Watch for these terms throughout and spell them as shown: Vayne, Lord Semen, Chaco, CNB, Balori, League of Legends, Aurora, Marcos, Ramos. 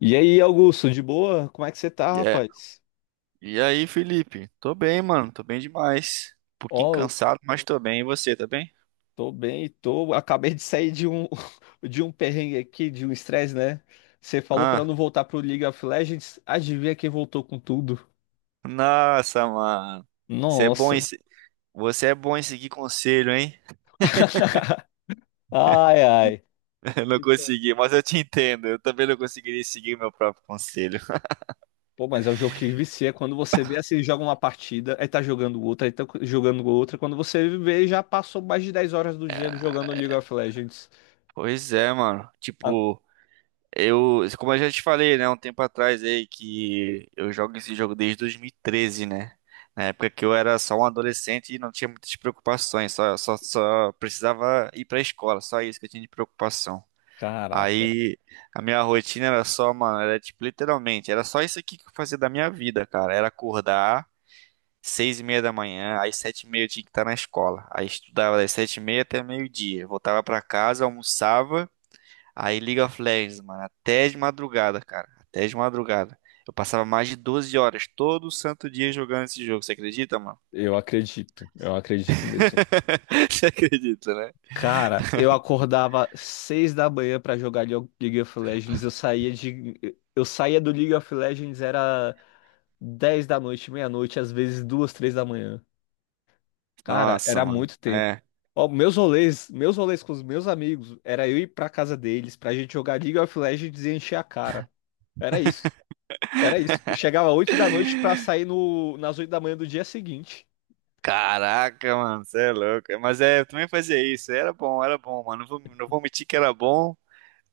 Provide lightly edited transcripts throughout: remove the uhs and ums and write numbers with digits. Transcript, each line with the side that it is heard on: left: E aí, Augusto, de boa? Como é que você tá,
right: E é-
left: rapaz?
right: e aí, Felipe? Tô bem, mano. Tô bem demais. Um pouquinho
left: Ó, eu
right: cansado, mas tô bem. E você, tá bem?
left: tô bem, tô. Acabei de sair de um de um perrengue aqui, de um estresse, né? Você falou pra eu
right: Ah,
left: não voltar pro League of Legends. Adivinha quem voltou com tudo?
right: nossa, mano. Você é bom em...
left: Nossa.
right: se- Você é bom em seguir conselho, hein?
left: Ai, ai.
right: Eu não
left: Então.
right: consegui, mas eu te entendo. Eu também não conseguiria seguir meu próprio conselho.
left: Pô, mas é um jogo que vicia. Quando você vê assim, joga uma partida, aí tá jogando outra, aí tá jogando outra. Quando você vê, já passou mais de 10 horas do dia jogando League of Legends.
right: Pois é, mano.
left: Ah,
right: Tipo, como eu já te falei, né, um tempo atrás aí que eu jogo esse jogo desde 2013, né? Na época que eu era só um adolescente e não tinha muitas preocupações, só precisava ir pra escola, só isso que eu tinha de preocupação.
left: caraca.
right: Aí a minha rotina era só, mano, era tipo, literalmente, era só isso aqui que eu fazia da minha vida, cara. Era acordar 6:30 da manhã, às 7:30 eu tinha que estar na escola. Aí estudava das 7:30 até meio-dia, voltava pra casa, almoçava. Aí League of Legends, mano, até de madrugada, cara. Até de madrugada. Eu passava mais de 12 horas todo santo dia jogando esse jogo. Você acredita, mano?
left: Eu acredito mesmo.
right: Você acredita, né?
left: Cara, eu acordava 6 da manhã pra jogar League of Legends. Eu saía do League of Legends era 10 da noite, meia-noite, às vezes duas, três da manhã. Cara,
right: Nossa,
left: era
right: mano.
left: muito tempo.
right: É.
left: Ó, meus rolês com os meus amigos, era eu ir pra casa deles pra gente jogar League of Legends e encher a cara. Era isso. Era isso. Eu chegava 8 da noite pra sair no, nas 8 da manhã do dia seguinte.
right: Caraca, mano, você é louco. Mas é, eu também fazia isso. Era bom, mano. Não vou mentir que era bom,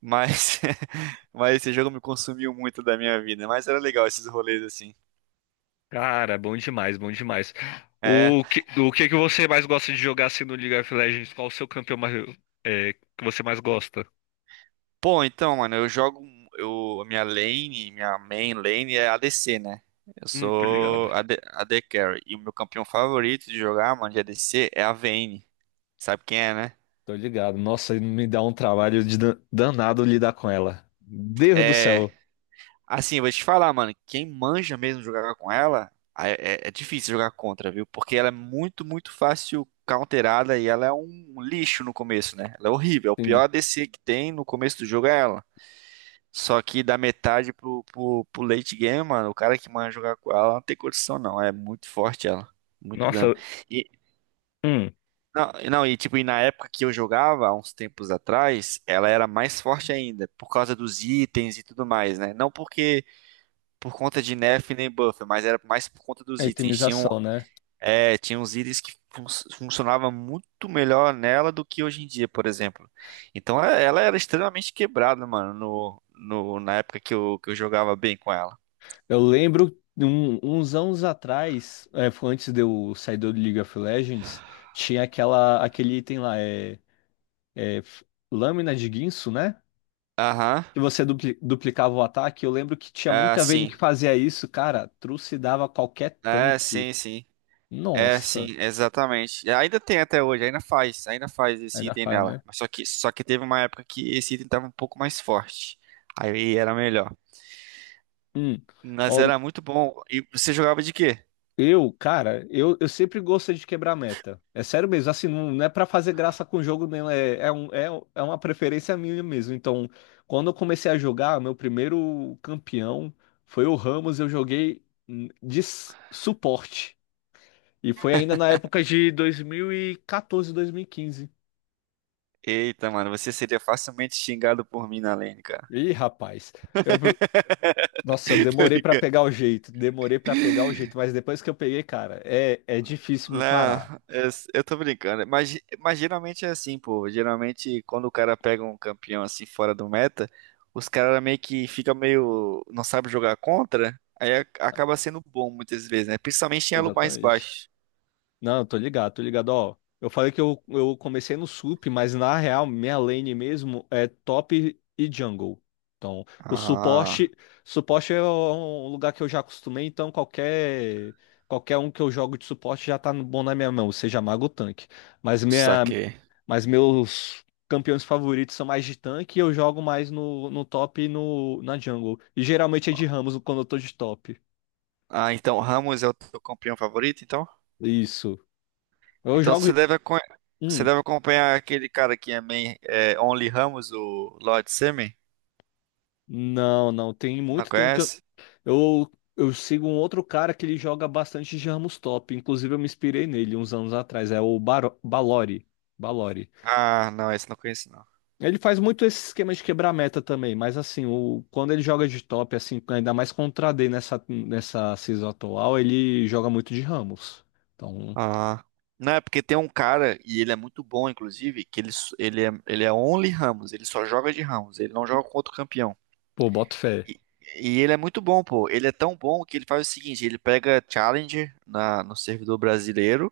right: mas, mas esse jogo me consumiu muito da minha vida. Mas era legal esses rolês assim.
left: Cara, bom demais, bom demais.
right: É.
left: O que que você mais gosta de jogar assim no League of Legends? Qual o seu campeão mais, que você mais gosta?
right: Pô, então, mano, eu jogo. Minha main lane é ADC, né? Eu
left: Tô ligado.
right: sou AD, AD Carry. E o meu campeão favorito de jogar, mano, de ADC é a Vayne. Sabe quem é, né?
left: Tô ligado. Nossa, me dá um trabalho de danado lidar com ela. Deus do
right: É.
left: céu.
right: Assim, eu vou te falar, mano, quem manja mesmo jogar com ela, é, é difícil jogar contra, viu? Porque ela é muito, muito fácil counterada e ela é um lixo no começo, né? Ela é horrível. É o pior
left: Sim.
right: ADC que tem no começo do jogo é ela. Só que da metade pro late game, mano, o cara que manda jogar com ela não tem condição, não. É muito forte ela. Muito dano.
left: Nossa,
right: E,
left: hum,
right: não, e não, e tipo, e na época que eu jogava, há uns tempos atrás, ela era mais forte ainda, por causa dos itens e tudo mais, né? Não porque por conta de nerf nem buffer, mas era mais por conta
left: A
right: dos itens. Tinha um,
left: itemização, né?
right: é, tinha uns itens que funcionava muito melhor nela do que hoje em dia, por exemplo. Então ela era extremamente quebrada, mano, na época que eu jogava bem com ela.
left: Eu lembro uns anos atrás, foi antes de eu sair do League of Legends, tinha aquele item lá, é f- lâmina de guinso, né?
right: Aham.
left: que você duplicava o ataque. Eu lembro que tinha
right: Ah,
left: muita Vayne
right: sim.
left: que fazia isso, cara. Trucidava qualquer
right: É,
left: tanque.
right: sim, sim. É,
left: Nossa,
right: sim, exatamente. Ainda tem até hoje, ainda faz esse
left: ainda
right: item
left: faz,
right: nela.
left: né?
right: Mas só que teve uma época que esse item tava um pouco mais forte. Aí era melhor.
left: Hum.
right: Mas
left: Ó,
right: era muito bom. E você jogava de quê?
left: cara, eu sempre gosto de quebrar meta. É sério mesmo, assim, não, não é pra fazer graça com o jogo, não. É uma preferência minha mesmo. Então, quando eu comecei a jogar, meu primeiro campeão foi o Ramos. Eu joguei de suporte. E foi ainda na época de dois mil e quatorze, 2015.
right: Eita, mano, você seria facilmente xingado por mim na lane, cara.
left: Ih, rapaz, eu, nossa, eu
right: Tô
left: demorei pra
right: brincando.
left: pegar o jeito, demorei pra pegar o jeito, mas depois que eu peguei, cara, é difícil me
right: Não,
left: parar.
right: eu tô brincando. Mas geralmente é assim, pô. Geralmente, quando o cara pega um campeão assim fora do meta, os caras meio que ficam meio. Não sabe jogar contra. Aí acaba sendo bom muitas vezes, né? Principalmente em elo mais
left: Exatamente.
right: baixo.
left: Não, eu tô ligado, ó. Eu falei que eu comecei no sup, mas na real, minha lane mesmo é top e jungle. Então,
right: Ah,
left: suporte é um lugar que eu já acostumei, então qualquer um que eu jogo de suporte já tá bom na minha mão, seja mago ou tanque. Mas minha
right: saquei.
left: Mas meus campeões favoritos são mais de tanque e eu jogo mais no top e no, na jungle. E geralmente é de Ramos quando eu tô de top.
right: Ah, então Ramos é o teu campeão favorito, então?
left: Isso. Eu
right: Então
left: jogo.
right: você deve, acon- você
left: Hum,
right: deve acompanhar aquele cara que é, main, é Only Ramos, o Lord Semen.
left: não, não. Tem
right: Não
left: muito tempo que eu.
right: conhece?
left: Eu sigo um outro cara que ele joga bastante de Ramos top. Inclusive, eu me inspirei nele uns anos atrás. É o Balori. Balori.
right: Ah, não, esse eu não conheço, não.
left: Ele faz muito esse esquema de quebrar meta também, mas assim, quando ele joga de top, assim, ainda mais contra a AD nessa season atual, ele joga muito de Ramos. Então,
right: Ah. Não, é porque tem um cara, e ele é muito bom, inclusive, que ele é only Ramos, ele só joga de Ramos, ele não joga com outro campeão.
left: pô, boto fé.
right: E, e ele é muito bom, pô. Ele é tão bom que ele faz o seguinte, ele pega Challenger no servidor brasileiro,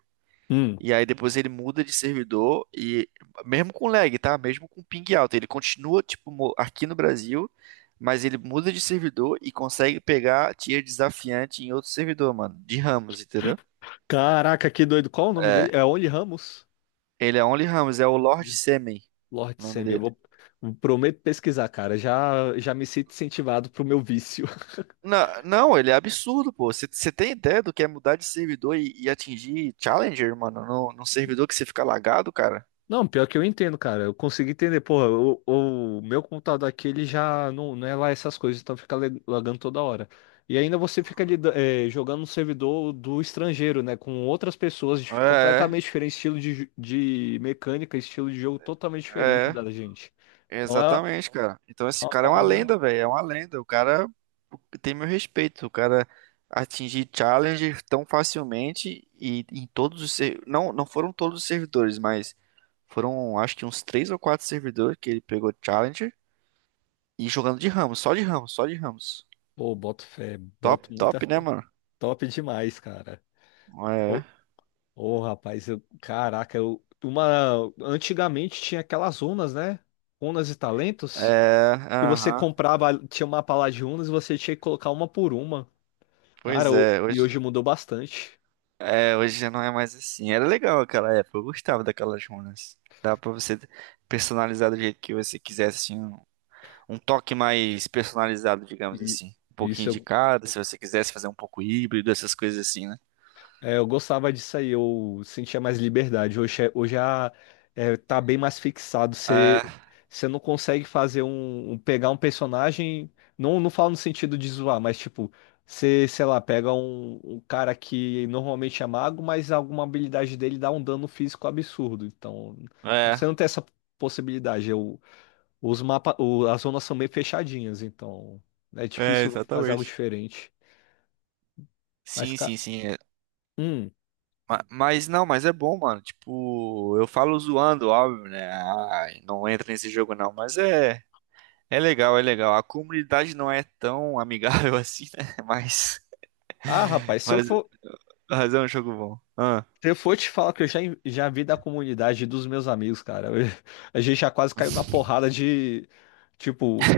left: Hum.
right: e aí depois ele muda de servidor, e mesmo com lag, tá? Mesmo com ping alto, ele continua, tipo, aqui no Brasil, mas ele muda de servidor e consegue pegar tier desafiante em outro servidor, mano, de Ramos, entendeu?
left: Caraca, que doido. Qual o nome
right: É,
left: dele? É Only Ramos?
right: ele é Only Ramos, é o Lord Semen,
left: Lord
right: o nome
left: Semi,
right: dele.
left: prometo pesquisar, cara. Já me sinto incentivado pro meu vício.
right: Não, ele é absurdo, pô. Você tem ideia do que é mudar de servidor e atingir Challenger, mano? Num servidor que você fica lagado, cara?
left: Não, pior que eu entendo, cara. Eu consegui entender. Porra, o meu computador aqui, ele já não é lá essas coisas, então fica lagando toda hora. E ainda você fica jogando no servidor do estrangeiro, né? Com outras pessoas
right: É,
left: completamente diferentes, estilo de mecânica, estilo de jogo totalmente diferente
right: é,
left: da gente. Então é
right: exatamente, cara. Então
left: é
right: esse
left: uma
right: cara é uma
left: parada.
right: lenda, velho. É uma lenda. O cara tem meu respeito. O cara atingir Challenger tão facilmente e em todos os não, não foram todos os servidores, mas foram acho que uns 3 ou 4 servidores que ele pegou Challenger e jogando de Ramos, só de Ramos, só de Ramos.
left: Pô, boto fé,
right: Top,
left: boto muita
right: top, né,
left: fé.
right: mano?
left: Top demais, cara. Ô,
right: É,
left: ô, rapaz, caraca, antigamente tinha aquelas runas, né? Runas e talentos,
right: é,
left: que você
right: aham.
left: comprava, tinha uma pala de unas e você tinha que colocar uma por uma. Cara,
right: Pois é,
left: e
right: hoje,
left: hoje mudou bastante.
right: é, hoje já não é mais assim. Era legal aquela época, eu gostava daquelas runas. Dava pra você personalizar do jeito que você quisesse, assim, um toque mais personalizado, digamos
left: E
right: assim. Um pouquinho
left: isso
right: de
left: eu,
right: cada, se você quisesse fazer um pouco híbrido, essas coisas assim, né?
left: eu gostava disso aí, eu sentia mais liberdade. Hoje, tá bem mais fixado. Você,
right: É,
left: você não consegue fazer pegar um personagem. Não, não falo no sentido de zoar, mas tipo, você, sei lá, pega um cara que normalmente é mago, mas alguma habilidade dele dá um dano físico absurdo. Então,
right: é,
left: você não tem essa possibilidade. Os mapas, as zonas são meio fechadinhas, então né, é
right: é,
left: difícil fazer algo
right: exatamente.
left: diferente. Mas,
right: Sim,
left: cara,
right: sim, sim. É.
left: hum.
right: Mas não, mas é bom, mano. Tipo, eu falo zoando, óbvio, né? Ai, não entra nesse jogo não, mas é. É legal, é legal. A comunidade não é tão amigável assim, né?
left: Ah, rapaz, se eu
right: Mas,
left: for,
right: mas é um jogo bom. Ah,
left: se eu for te falar que eu já vi da comunidade dos meus amigos, cara, eu a gente já quase caiu na porrada de, tipo,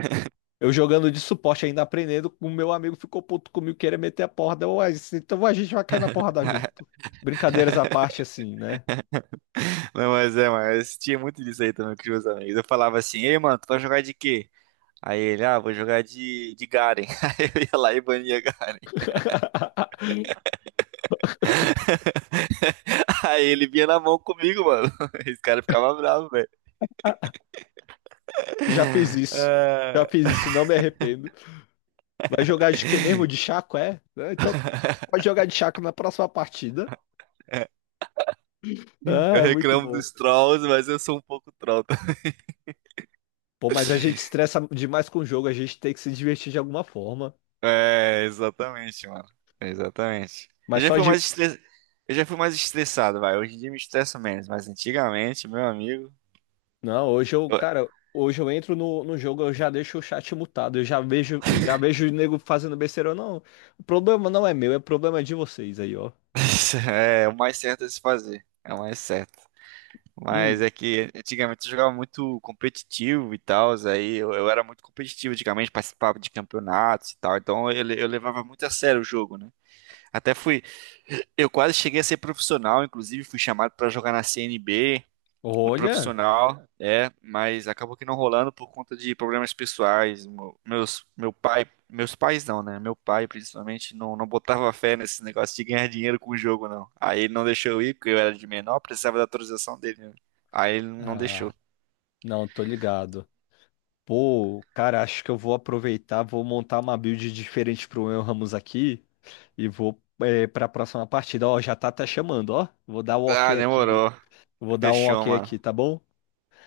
left: eu jogando de suporte ainda aprendendo, o meu amigo ficou puto comigo, queria meter a porrada, eu, Ué, então a gente vai cair na porrada junto. Brincadeiras à parte, assim, né?
right: não, mas é, mas tinha muito disso aí também com os meus amigos. Eu falava assim, ei, mano, tu vai jogar de quê? Aí ele, ah, vou jogar de Garen. Aí eu ia lá e bania Garen. Aí ele vinha na mão comigo, mano. Esse cara ficava bravo, velho.
left: Já fiz isso,
right: Ah,
left: já fiz isso, não me arrependo. Vai jogar de quê mesmo? De Chaco, é? Ah, então pode jogar de Chaco na próxima partida.
right: é.
left: Ah,
right: Eu
left: é muito
right: reclamo
left: bom.
right: dos trolls, mas eu sou um pouco troll.
left: Pô, mas a gente estressa demais com o jogo, a gente tem que se divertir de alguma forma.
right: É, exatamente, mano. Exatamente. Eu
left: Mas
right: já
left: só
right: fui
left: de.
right: mais estress... eu já fui mais estressado, vai. Hoje em dia me estresso menos, mas antigamente, meu amigo,
left: Não,
right: eu-
left: cara, hoje eu entro no jogo, eu já deixo o chat mutado, eu já vejo o nego fazendo besteira. Não, o problema não é meu, é problema de vocês aí, ó.
right: É o mais certo a se fazer. É o mais certo. Mas
left: Hum,
right: é que antigamente eu jogava muito competitivo e tal, aí eu era muito competitivo antigamente, participava de campeonatos e tal, então eu levava muito a sério o jogo, né? Até fui, eu quase cheguei a ser profissional, inclusive fui chamado pra jogar na CNB, o
left: olha.
right: profissional, é, mas acabou que não rolando por conta de problemas pessoais. Meus pais não, né? Meu pai, principalmente, não, não botava fé nesse negócio de ganhar dinheiro com o jogo, não. Aí ele não deixou eu ir, porque eu era de menor, precisava da autorização dele, né? Aí ele não
left: Ah,
right: deixou.
left: não, tô ligado. Pô, cara, acho que eu vou aproveitar, vou montar uma build diferente pro meu Ramos aqui e vou para a próxima partida. Ó, já tá até chamando, ó. Vou dar o
right: Ah,
left: ok aqui.
right: demorou.
left: Vou dar um
right: Fechou,
left: ok
right: mano.
left: aqui, tá bom?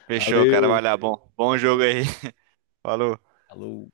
right: Fechou, cara. Vai
left: Valeu.
right: lá, bom. Bom jogo
left: Alô,
right: aí. Falou.
left: alô.